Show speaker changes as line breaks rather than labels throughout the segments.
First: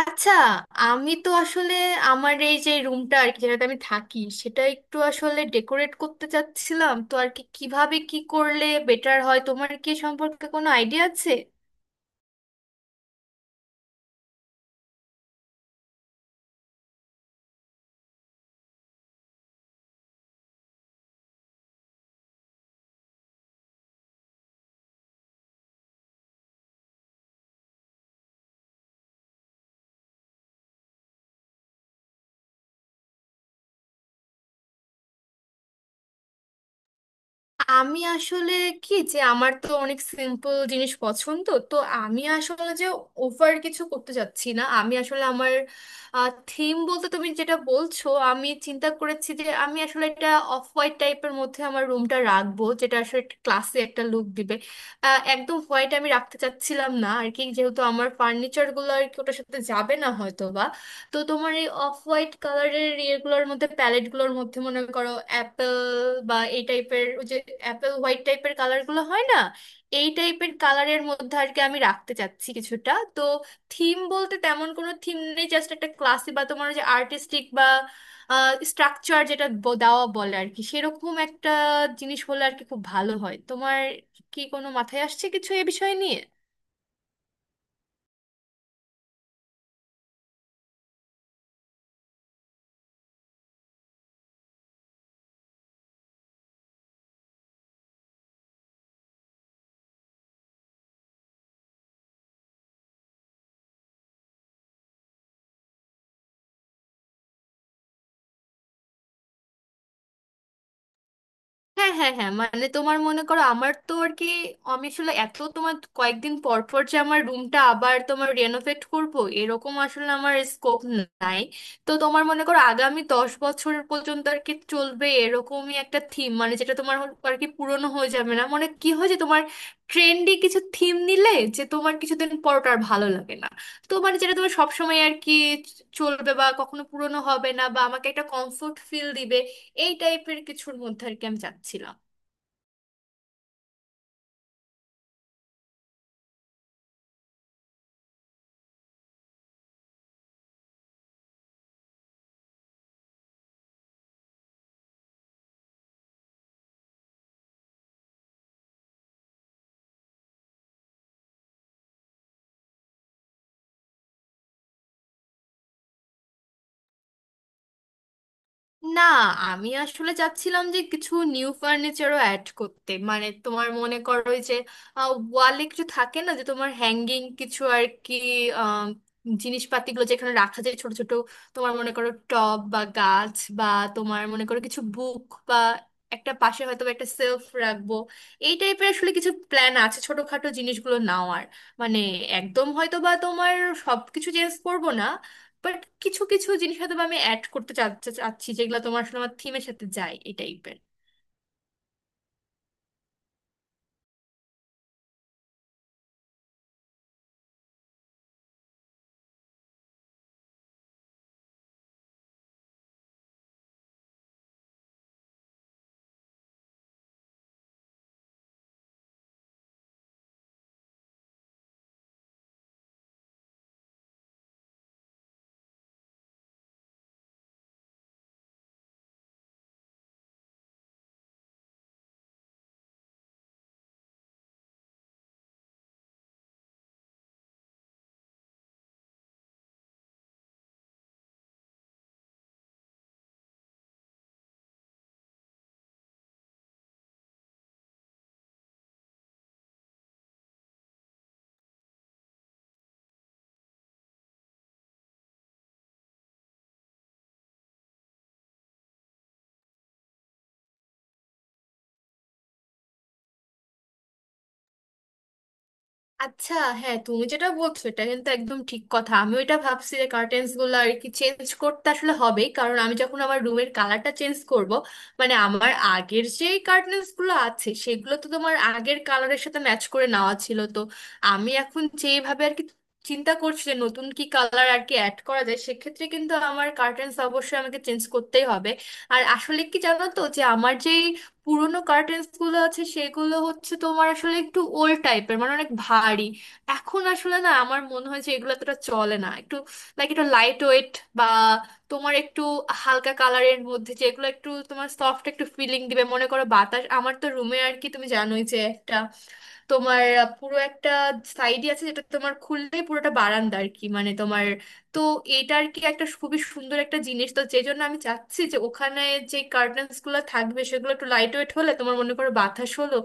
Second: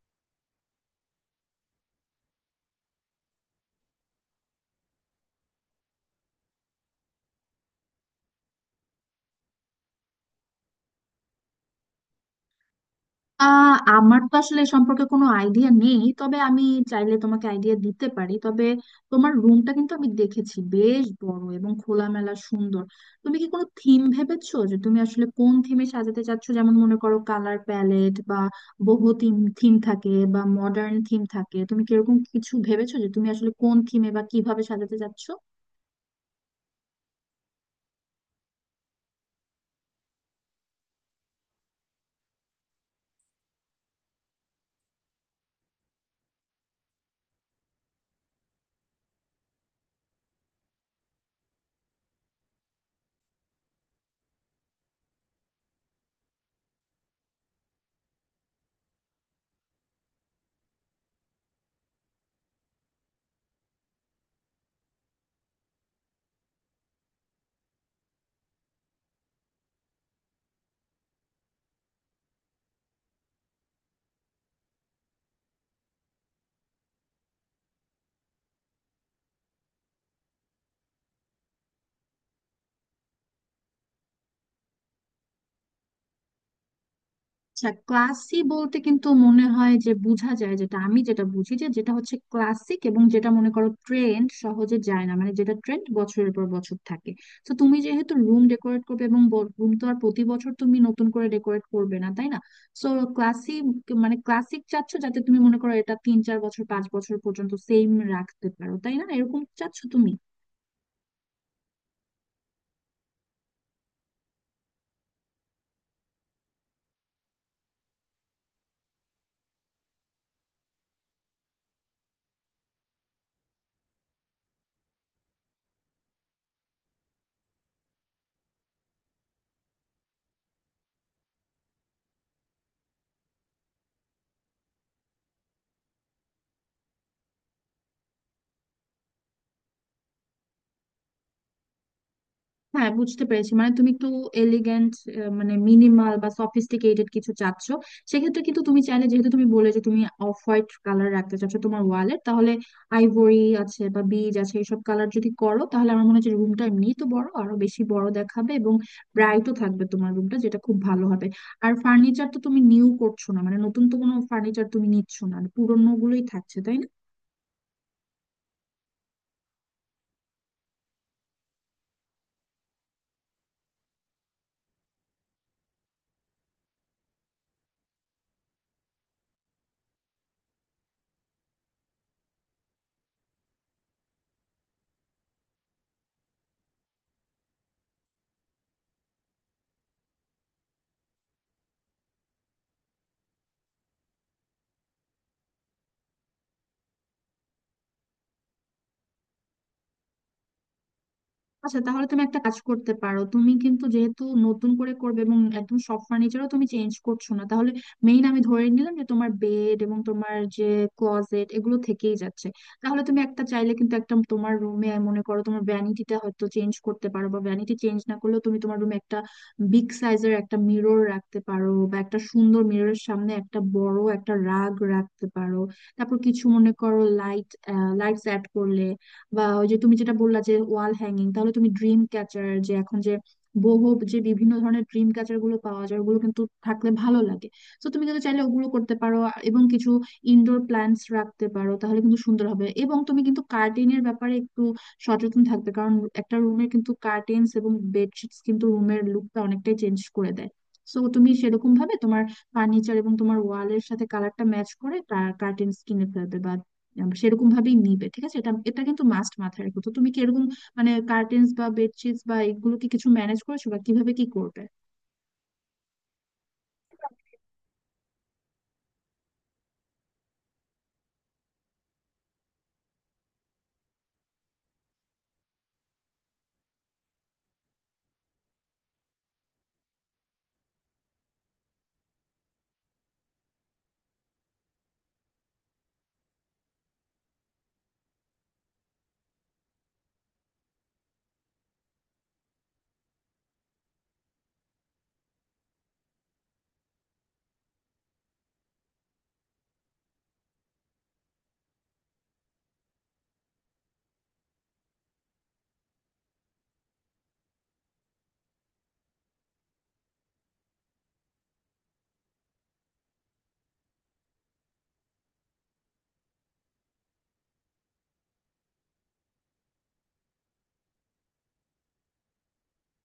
আচ্ছা, আমি তো আসলে আমার এই যে রুমটা আর কি যেটাতে আমি থাকি সেটা একটু আসলে ডেকোরেট করতে চাচ্ছিলাম তো আর কি, কিভাবে কি করলে বেটার হয়, তোমার কি এ সম্পর্কে কোনো আইডিয়া আছে?
আমার তো আসলে এ সম্পর্কে কোনো আইডিয়া নেই, তবে আমি চাইলে তোমাকে আইডিয়া দিতে পারি। তবে তোমার রুমটা কিন্তু আমি দেখেছি, বেশ বড় এবং খোলামেলা সুন্দর। তুমি কি কোনো থিম ভেবেছো, যে তুমি আসলে কোন থিমে সাজাতে চাচ্ছো? যেমন মনে করো কালার প্যালেট বা বহু থিম থিম থাকে বা মডার্ন থিম থাকে। তুমি কিরকম কিছু ভেবেছো যে তুমি আসলে কোন থিমে বা কিভাবে সাজাতে চাচ্ছো?
আমি আসলে কি যে, আমার তো অনেক সিম্পল জিনিস পছন্দ, তো আমি আসলে যে ওভার কিছু করতে যাচ্ছি না। আমি আসলে আমার থিম বলতে তুমি যেটা বলছো, আমি চিন্তা করেছি যে আমি আসলে একটা অফ হোয়াইট টাইপের মধ্যে আমার রুমটা রাখবো, যেটা আসলে ক্লাসে একটা লুক দিবে। একদম হোয়াইট আমি রাখতে চাচ্ছিলাম না আর কি, যেহেতু আমার ফার্নিচারগুলো আর কি ওটার সাথে যাবে না হয়তো। তো তোমার এই অফ হোয়াইট কালারের ইয়েগুলোর মধ্যে, প্যালেট গুলোর মধ্যে, মনে করো অ্যাপেল বা এই টাইপের, যে অ্যাপেল হোয়াইট টাইপের কালার গুলো হয় না, এই টাইপের কালারের মধ্যে আর কি আমি রাখতে চাচ্ছি কিছুটা। তো থিম বলতে তেমন কোনো থিম নেই, জাস্ট একটা ক্লাসি বা তোমার ওই যে আর্টিস্টিক বা স্ট্রাকচার যেটা দেওয়া বলে আর কি, সেরকম একটা জিনিস হলে আর কি খুব ভালো হয়। তোমার কি কোনো মাথায় আসছে কিছু এ বিষয় নিয়ে?
আচ্ছা, ক্লাসি বলতে কিন্তু মনে হয় যে বোঝা যায়, যেটা আমি যেটা বুঝি, যে যেটা হচ্ছে ক্লাসিক এবং যেটা মনে করো ট্রেন্ড সহজে যায় না, মানে যেটা ট্রেন্ড বছরের পর বছর থাকে। তো তুমি যেহেতু রুম ডেকোরেট করবে, এবং রুম তো আর প্রতি বছর তুমি নতুন করে ডেকোরেট করবে না, তাই না? সো ক্লাসি মানে ক্লাসিক চাচ্ছ, যাতে তুমি মনে করো এটা তিন চার বছর পাঁচ বছর পর্যন্ত সেম রাখতে পারো, তাই না? এরকম চাচ্ছ তুমি?
হ্যাঁ, হ্যাঁ, হ্যাঁ, মানে তোমার মনে করো আমার তো আর কি, আমি আসলে এত তোমার কয়েকদিন পর পর যে আমার রুমটা আবার তোমার রেনোভেট করব এরকম আসলে আমার স্কোপ নাই। তো তোমার মনে করো আগামী 10 বছর পর্যন্ত আর কি চলবে এরকমই একটা থিম, মানে যেটা তোমার আর কি পুরনো হয়ে যাবে না। মানে কি হয় যে তোমার ট্রেন্ডি কিছু থিম নিলে যে তোমার কিছুদিন পর ওটা আর ভালো লাগে না, তো মানে যেটা তোমার সবসময় আর কি চলবে বা কখনো পুরনো হবে না বা আমাকে একটা কমফোর্ট ফিল দিবে, এই টাইপের কিছুর মধ্যে আর কি আমি চাচ্ছিলাম।
হ্যাঁ বুঝতে পেরেছি, মানে তুমি একটু এলিগেন্ট মানে মিনিমাল বা সফিস্টিকেটেড কিছু চাচ্ছ। সেক্ষেত্রে কিন্তু তুমি চাইলে, যেহেতু তুমি বলে যে তুমি অফ হোয়াইট কালার রাখতে চাচ্ছ তোমার ওয়ালে, তাহলে আইভরি আছে বা বিজ আছে, এইসব কালার যদি করো তাহলে আমার মনে হচ্ছে রুমটা এমনিই তো বড়, আরো বেশি বড় দেখাবে এবং ব্রাইটও থাকবে তোমার রুমটা, যেটা খুব ভালো হবে। আর ফার্নিচার তো তুমি নিউ করছো না, মানে নতুন তো কোনো ফার্নিচার তুমি নিচ্ছ না, পুরোনো গুলোই থাকছে তাই না?
না, আমি আসলে চাচ্ছিলাম যে কিছু নিউ ফার্নিচারও অ্যাড করতে, মানে তোমার মনে করো ওই যে ওয়ালে কিছু থাকে না যে তোমার হ্যাঙ্গিং কিছু আর কি, আহ, জিনিসপাতিগুলো যেখানে রাখা যায় ছোট ছোট, তোমার মনে করো টব বা গাছ বা, তোমার মনে করো কিছু বুক বা একটা পাশে হয়তো বা একটা সেলফ রাখবো, এই টাইপের আসলে কিছু প্ল্যান আছে ছোটখাটো জিনিসগুলো নাও। আর মানে একদম হয়তো বা তোমার সবকিছু চেঞ্জ করবো না, বাট কিছু কিছু জিনিস হয়তো বা আমি অ্যাড করতে চা- চা- চাচ্ছি যেগুলো তোমার আসলে আমার থিমের সাথে যায়, এই টাইপের।
আচ্ছা, তাহলে তুমি একটা কাজ করতে পারো। তুমি কিন্তু যেহেতু নতুন করে করবে এবং একদম সব ফার্নিচারও তুমি চেঞ্জ করছো না, তাহলে মেইন আমি ধরে নিলাম যে তোমার বেড এবং তোমার যে ক্লোজেট এগুলো থেকেই যাচ্ছে। তাহলে তুমি একটা চাইলে কিন্তু একটা তোমার রুমে মনে করো তোমার ভ্যানিটিটা হয়তো চেঞ্জ করতে পারো, বা ভ্যানিটি চেঞ্জ না করলেও তুমি তোমার রুমে একটা বিগ সাইজের একটা মিরর রাখতে পারো, বা একটা সুন্দর মিররের সামনে একটা বড় একটা রাগ রাখতে পারো। তারপর কিছু মনে করো লাইট, লাইটস অ্যাড করলে, বা ওই যে তুমি যেটা বললা যে ওয়াল হ্যাঙ্গিং, তাহলে তুমি ড্রিম ক্যাচার, যে এখন যে বহু যে বিভিন্ন ধরনের ড্রিম ক্যাচার গুলো পাওয়া যায়, ওগুলো কিন্তু থাকলে ভালো লাগে। তো তুমি কিন্তু চাইলে ওগুলো করতে পারো। এবং কিছু ইনডোর প্ল্যান্টস রাখতে পারো, তাহলে কিন্তু সুন্দর হবে। এবং তুমি কিন্তু কার্টেনের ব্যাপারে একটু সচেতন থাকবে, কারণ একটা রুমের কিন্তু কার্টেন্স এবং বেডশিটস কিন্তু রুমের লুকটা অনেকটাই চেঞ্জ করে দেয়। সো তুমি সেরকম ভাবে তোমার ফার্নিচার এবং তোমার ওয়ালের সাথে কালারটা ম্যাচ করে কার্টেন্স কিনে ফেলবে, সেরকম ভাবেই নিবে, ঠিক আছে? এটা এটা কিন্তু মাস্ট মাথায় রেখো। তো তুমি কি এরকম মানে কার্টেন্স বা বেডশিটস বা এগুলো কি কিছু ম্যানেজ করেছো, বা কিভাবে কি করবে?
আচ্ছা। হ্যাঁ, তুমি যেটা বলছো এটা কিন্তু একদম ঠিক কথা। আমি ওইটা ভাবছি যে কার্টেন্স গুলো আর কি চেঞ্জ করতে আসলে হবেই, কারণ আমি যখন আমার রুমের কালারটা চেঞ্জ করব, মানে আমার আগের যে কার্টেন্স গুলো আছে সেগুলো তো তোমার আগের কালারের সাথে ম্যাচ করে নেওয়া ছিল। তো আমি এখন যেভাবে আর কি চিন্তা করছি যে নতুন কি কালার আর কি অ্যাড করা যায়, সেক্ষেত্রে কিন্তু আমার কার্টেন্স অবশ্যই আমাকে চেঞ্জ করতেই হবে। আর আসলে কি জানো তো, যে আমার যেই পুরোনো কার্টেন্স গুলো আছে সেগুলো হচ্ছে তোমার আসলে একটু ওল্ড টাইপের, মানে অনেক ভারী। এখন আসলে না, আমার মনে হয় যে এগুলো এতটা চলে না, একটু লাইক একটু লাইট ওয়েট বা তোমার একটু হালকা কালারের মধ্যে যেগুলো একটু তোমার সফট একটু ফিলিং দিবে। মনে করো বাতাস, আমার তো রুমে আর কি তুমি জানোই যে একটা তোমার পুরো একটা সাইডই আছে যেটা তোমার খুললেই পুরোটা বারান্দা আর কি, মানে, তো এটার কি একটা খুবই সুন্দর একটা জিনিস, তো যে জন্য আমি চাচ্ছি যে ওখানে যে কার্টেন্স গুলো থাকবে সেগুলো একটু লাইট ওয়েট হলে তোমার মনে করো বাতাস হলো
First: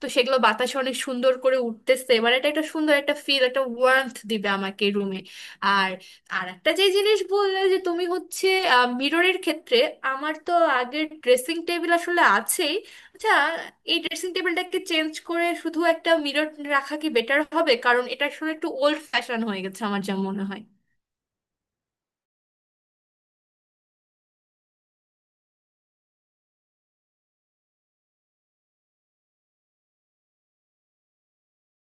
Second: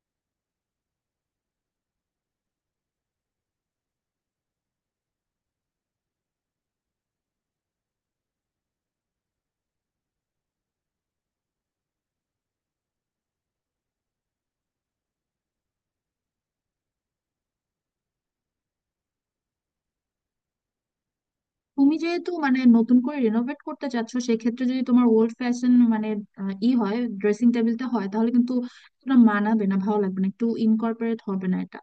তো সেগুলো বাতাসে অনেক সুন্দর করে উঠতেছে, এবার এটা একটা সুন্দর একটা ফিল, একটা ওয়ার্মথ দিবে আমাকে রুমে। আর আর একটা যে জিনিস বললে যে তুমি, হচ্ছে মিররের ক্ষেত্রে, আমার তো আগের ড্রেসিং টেবিল আসলে আছেই। আচ্ছা, এই ড্রেসিং টেবিলটাকে চেঞ্জ করে শুধু একটা মিরর রাখা কি বেটার হবে? কারণ এটা আসলে একটু ওল্ড ফ্যাশন হয়ে গেছে আমার যা মনে হয়।
তুমি যেহেতু মানে নতুন করে রিনোভেট করতে চাচ্ছ, সেক্ষেত্রে যদি তোমার ওল্ড ফ্যাশন মানে আহ, ই হয় ড্রেসিং টেবিলটা হয়, তাহলে কিন্তু তোমরা মানাবে না, ভালো লাগবে না, একটু ইনকর্পোরেট হবে না এটা।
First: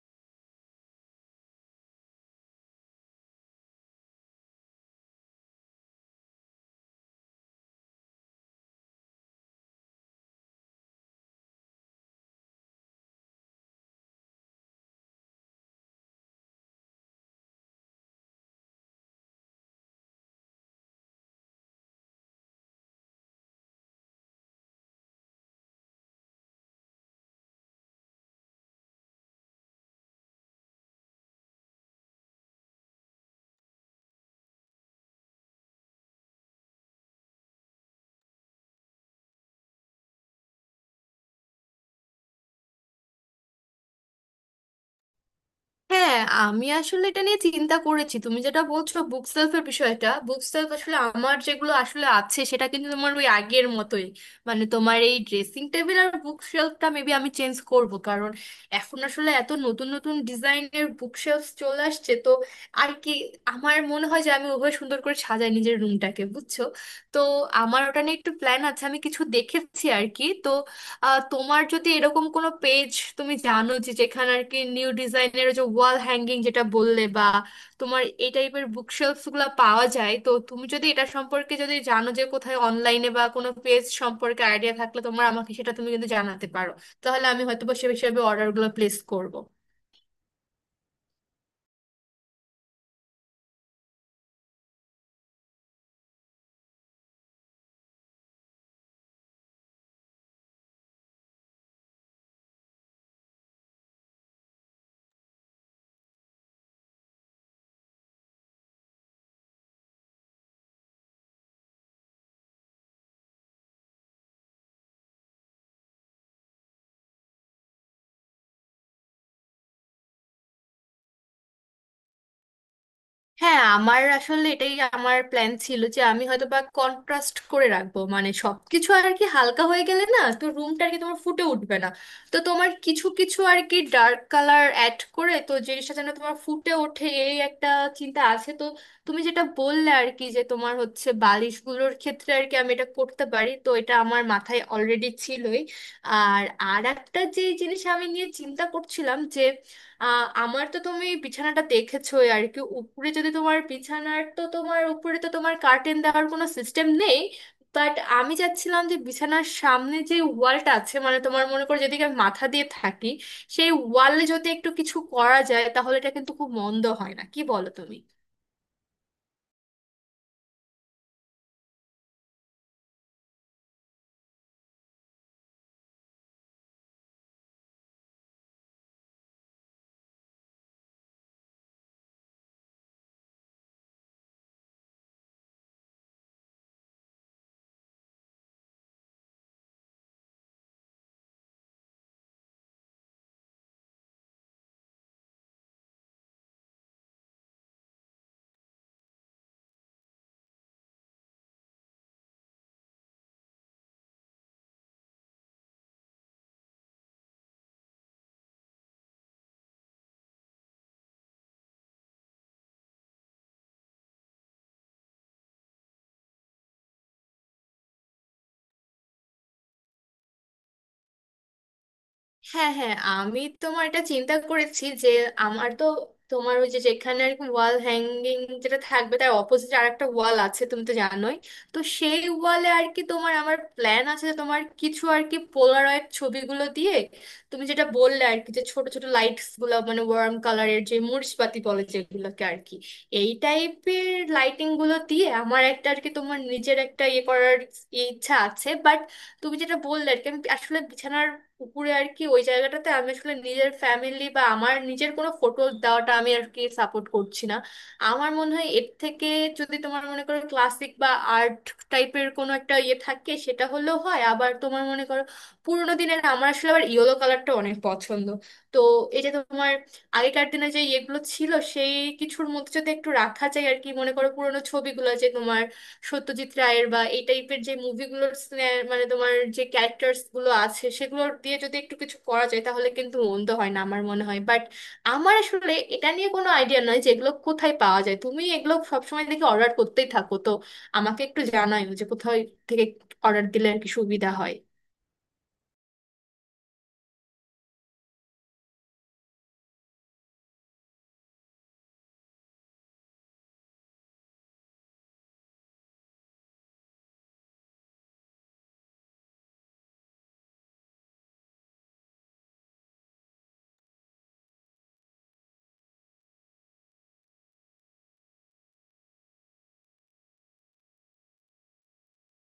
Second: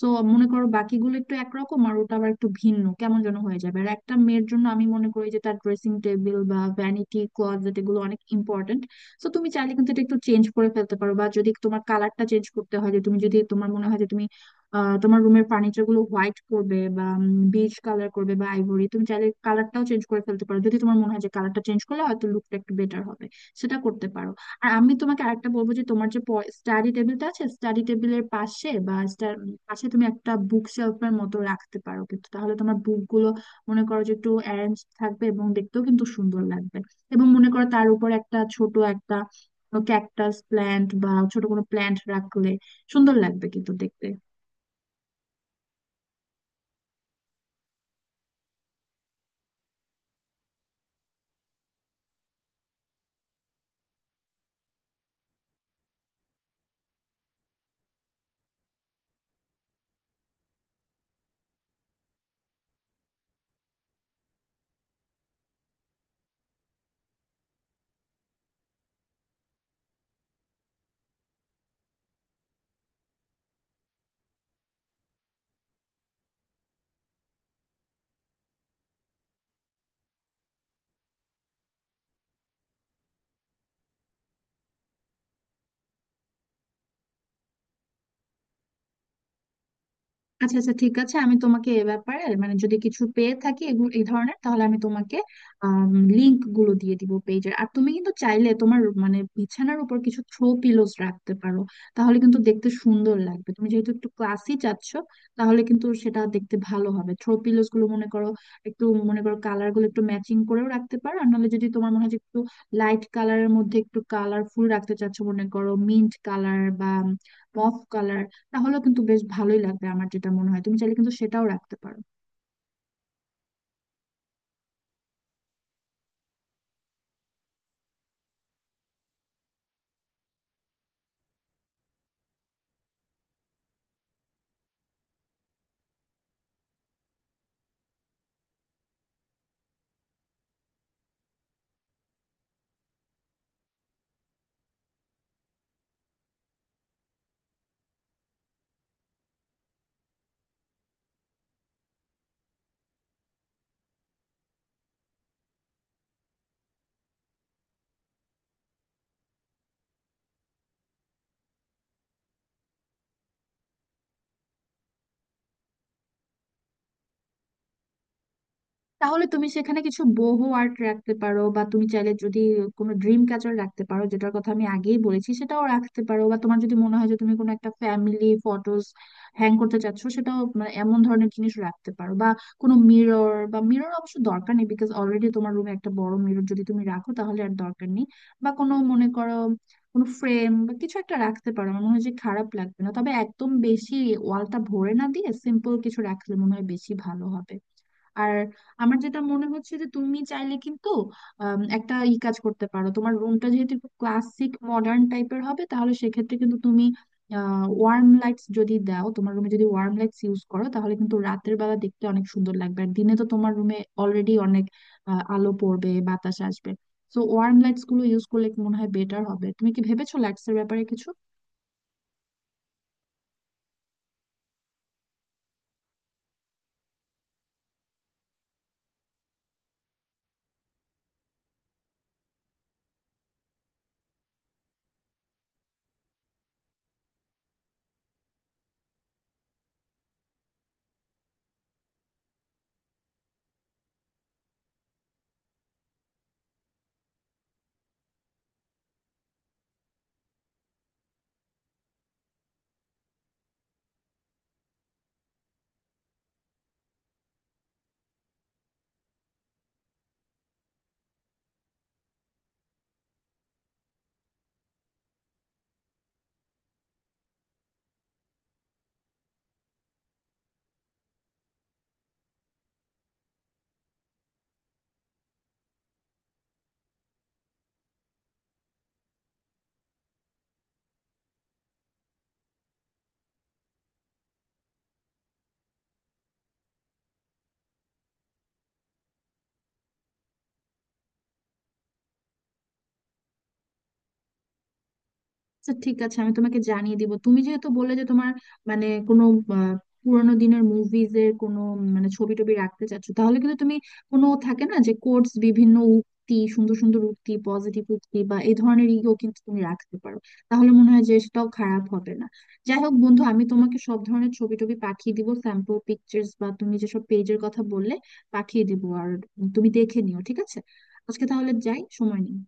সো মনে করো বাকিগুলো একটু একরকম আর ওটা আবার একটু ভিন্ন, কেমন যেন হয়ে যাবে। আর একটা মেয়ের জন্য আমি মনে করি যে তার ড্রেসিং টেবিল বা ভ্যানিটি ক্লোজেট এগুলো অনেক ইম্পর্টেন্ট। সো তুমি চাইলে কিন্তু এটা একটু চেঞ্জ করে ফেলতে পারো, বা যদি তোমার কালারটা চেঞ্জ করতে হয়, যে তুমি যদি তোমার মনে হয় যে তুমি তোমার রুমের ফার্নিচার গুলো হোয়াইট করবে বা বেজ কালার করবে বা আইভরি, তুমি চাইলে কালারটাও চেঞ্জ করে ফেলতে পারো, যদি তোমার মনে হয় যে কালারটা চেঞ্জ করলে হয়তো লুকটা একটু বেটার হবে, সেটা করতে পারো। আর আমি তোমাকে আরেকটা বলবো, যে তোমার যে স্টাডি টেবিলটা আছে, স্টাডি টেবিলের পাশে বা পাশে তুমি একটা বুক শেলফের মতো রাখতে পারো কিন্তু, তাহলে তোমার বুক গুলো মনে করো যে একটু অ্যারেঞ্জ থাকবে এবং দেখতেও কিন্তু সুন্দর লাগবে। এবং মনে করো তার উপর একটা ছোট একটা ক্যাকটাস প্ল্যান্ট বা ছোট কোনো প্ল্যান্ট রাখলে সুন্দর লাগবে কিন্তু দেখতে।
হ্যাঁ, আমি আসলে এটা নিয়ে চিন্তা করেছি। তুমি যেটা বলছো বুক সেলফের বিষয়টা, বুক সেলফ আসলে আমার যেগুলো আসলে আছে সেটা কিন্তু তোমার ওই আগের মতোই। মানে তোমার এই ড্রেসিং টেবিল আর বুক শেলফটা মেবি আমি চেঞ্জ করব, কারণ এখন আসলে এত নতুন নতুন ডিজাইনের বুক শেলফ চলে আসছে, তো আর কি আমার মনে হয় যে আমি ওভাবে সুন্দর করে সাজাই নিজের রুমটাকে, বুঝছো? তো আমার ওটা নিয়ে একটু প্ল্যান আছে, আমি কিছু দেখেছি আর কি। তো তোমার যদি এরকম কোনো পেজ তুমি জানো যে, যেখানে আর কি নিউ ডিজাইনের যে ওয়াল হ্যাঙ্গিং যেটা বললে বা তোমার এই টাইপের বুকশেলফস গুলো পাওয়া যায়, তো তুমি যদি এটা সম্পর্কে যদি জানো যে কোথায় অনলাইনে বা কোনো পেজ সম্পর্কে আইডিয়া থাকলে তোমার, আমাকে সেটা তুমি কিন্তু জানাতে পারো, তাহলে আমি হয়তো বা সে হিসাবে অর্ডারগুলো প্লেস করব।
আচ্ছা আচ্ছা, ঠিক আছে, আমি তোমাকে এ ব্যাপারে মানে যদি কিছু পেয়ে থাকি এগুলো এই ধরনের, তাহলে আমি তোমাকে লিংক গুলো দিয়ে দিব পেজের। আর তুমি কিন্তু চাইলে তোমার মানে বিছানার উপর কিছু থ্রো পিলোস রাখতে পারো, তাহলে কিন্তু দেখতে সুন্দর লাগবে। তুমি যেহেতু একটু ক্লাসি চাচ্ছ, তাহলে কিন্তু সেটা দেখতে ভালো হবে। থ্রো পিলোস গুলো মনে করো একটু, মনে করো কালার গুলো একটু ম্যাচিং করেও রাখতে পারো, আর নাহলে যদি তোমার মনে হয় যে একটু লাইট কালারের মধ্যে একটু কালারফুল রাখতে চাচ্ছ, মনে করো মিন্ট কালার বা মফ কালার, তাহলেও কিন্তু বেশ ভালোই লাগবে আমার যেটা মনে হয়, তুমি চাইলে কিন্তু সেটাও রাখতে পারো।
হ্যাঁ, আমার আসলে এটাই আমার প্ল্যান ছিল যে আমি হয়তো বা কন্ট্রাস্ট করে রাখবো, মানে সবকিছু আর কি হালকা হয়ে গেলে না তো রুমটা আর কি তোমার ফুটে উঠবে না। তো তোমার কিছু কিছু আর কি ডার্ক কালার অ্যাড করে তো জিনিসটা যেন তোমার ফুটে ওঠে, এই একটা চিন্তা আছে। তো তুমি যেটা বললে আর কি যে তোমার হচ্ছে বালিশগুলোর ক্ষেত্রে আর কি, আমি এটা করতে পারি, তো এটা আমার মাথায় অলরেডি ছিলই। আর আর একটা যে জিনিস আমি নিয়ে চিন্তা করছিলাম, আমার তো তুমি বিছানাটা দেখেছোই আর কি, উপরে যদি তোমার বিছানার, তো তোমার উপরে তো তোমার কার্টেন দেওয়ার কোনো সিস্টেম নেই, বাট আমি চাচ্ছিলাম যে বিছানার সামনে যে ওয়ালটা আছে, মানে তোমার মনে করো যেদিকে আমি মাথা দিয়ে থাকি, সেই ওয়ালে যদি একটু কিছু করা যায় তাহলে এটা কিন্তু খুব মন্দ হয় না, কি বলো তুমি?
তাহলে তুমি সেখানে কিছু বোহো আর্ট রাখতে পারো, বা তুমি চাইলে যদি কোনো ড্রিম ক্যাচার রাখতে পারো, যেটার কথা আমি আগেই বলেছি, সেটাও রাখতে পারো। বা তোমার যদি মনে হয় যে তুমি কোনো একটা ফ্যামিলি ফটোজ হ্যাং করতে চাচ্ছো, সেটাও, মানে এমন ধরনের জিনিস রাখতে পারো। বা কোনো মিরর, বা মিরর অবশ্য দরকার নেই, বিকজ অলরেডি তোমার রুমে একটা বড় মিরর যদি তুমি রাখো তাহলে আর দরকার নেই। বা কোনো মনে করো কোনো ফ্রেম বা কিছু একটা রাখতে পারো, আমার মনে হয় যে খারাপ লাগবে না, তবে একদম বেশি ওয়ালটা ভরে না দিয়ে সিম্পল কিছু রাখলে মনে হয় বেশি ভালো হবে। আর আমার যেটা মনে হচ্ছে, যে তুমি চাইলে কিন্তু একটা কাজ করতে পারো। তোমার রুমটা যেহেতু একটু ক্লাসিক মডার্ন টাইপের হবে, তাহলে সেক্ষেত্রে কিন্তু তুমি ওয়ার্ম লাইটস যদি দাও, তোমার রুমে যদি ওয়ার্ম লাইটস ইউজ করো, তাহলে কিন্তু রাতের বেলা দেখতে অনেক সুন্দর লাগবে। আর দিনে তো তোমার রুমে অলরেডি অনেক আলো পড়বে, বাতাস আসবে। তো ওয়ার্ম লাইটস গুলো ইউজ করলে মনে হয় বেটার হবে। তুমি কি ভেবেছো লাইটস এর ব্যাপারে কিছু?
হ্যাঁ, হ্যাঁ, আমি তোমার এটা চিন্তা করেছি যে আমার তো তোমার ওই যে যেখানে আর কি ওয়াল হ্যাঙ্গিং যেটা থাকবে তার অপোজিট আর একটা ওয়াল আছে তুমি তো জানোই। তো সেই ওয়ালে আর কি তোমার আমার প্ল্যান আছে যে তোমার কিছু আর কি পোলারয়েড ছবিগুলো দিয়ে, তুমি যেটা বললে আর কি যে ছোট ছোট লাইটস গুলো মানে ওয়ার্ম কালারের যে মরিচবাতি বলে যেগুলোকে আর কি, এই টাইপের লাইটিং গুলো দিয়ে আমার একটা আর কি তোমার নিজের একটা ইয়ে করার ইচ্ছা আছে। বাট তুমি যেটা বললে আর কি, আমি আসলে বিছানার উপরে আর কি ওই জায়গাটাতে আমি আসলে নিজের ফ্যামিলি বা আমার নিজের কোনো ফটো দেওয়াটা আমি আর কি সাপোর্ট করছি না। আমার মনে হয় এর থেকে, যদি তোমার মনে করো ক্লাসিক বা আর্ট টাইপের কোনো একটা ইয়ে থাকে সেটা হলেও হয়। আবার তোমার মনে করো পুরোনো দিনের, আমার আসলে আবার ইয়েলো কালারটা অনেক পছন্দ। তো এই যে তোমার আগেকার দিনে যে ইয়েগুলো ছিল সেই কিছুর মধ্যে যদি একটু রাখা যায় আর কি, মনে করো পুরোনো ছবিগুলো যে তোমার সত্যজিৎ রায়ের বা এই টাইপের যে মুভিগুলোর, মানে তোমার যে ক্যারেক্টার্স গুলো আছে সেগুলো দিয়ে যদি একটু কিছু করা যায় তাহলে কিন্তু মন্দ হয় না আমার মনে হয়। বাট আমার আসলে এটা নিয়ে কোনো আইডিয়া নয় যে এগুলো কোথায় পাওয়া যায়। তুমি এগুলো সবসময় দেখি অর্ডার করতেই থাকো, তো আমাকে একটু জানাইও যে কোথায় থেকে অর্ডার দিলে আর কি সুবিধা হয়।
আচ্ছা, ঠিক আছে, আমি তোমাকে জানিয়ে দিব। তুমি যেহেতু বললে যে তোমার মানে কোনো আহ, পুরানো দিনের মুভিজ এর কোনো মানে ছবি টবি রাখতে চাচ্ছ, তাহলে কিন্তু তুমি কোনো থাকে না যে কোটস, বিভিন্ন উক্তি, সুন্দর সুন্দর উক্তি, পজিটিভ উক্তি বা এই ধরনের ইও কিন্তু তুমি রাখতে পারো, তাহলে মনে হয় যে সেটাও খারাপ হবে না। যাই হোক বন্ধু, আমি তোমাকে সব ধরনের ছবি টবি পাঠিয়ে দিব, স্যাম্পল পিকচার্স, বা তুমি যেসব পেজের কথা বললে পাঠিয়ে দিব। আর তুমি দেখে নিও, ঠিক আছে? আজকে তাহলে যাই, সময় নেই।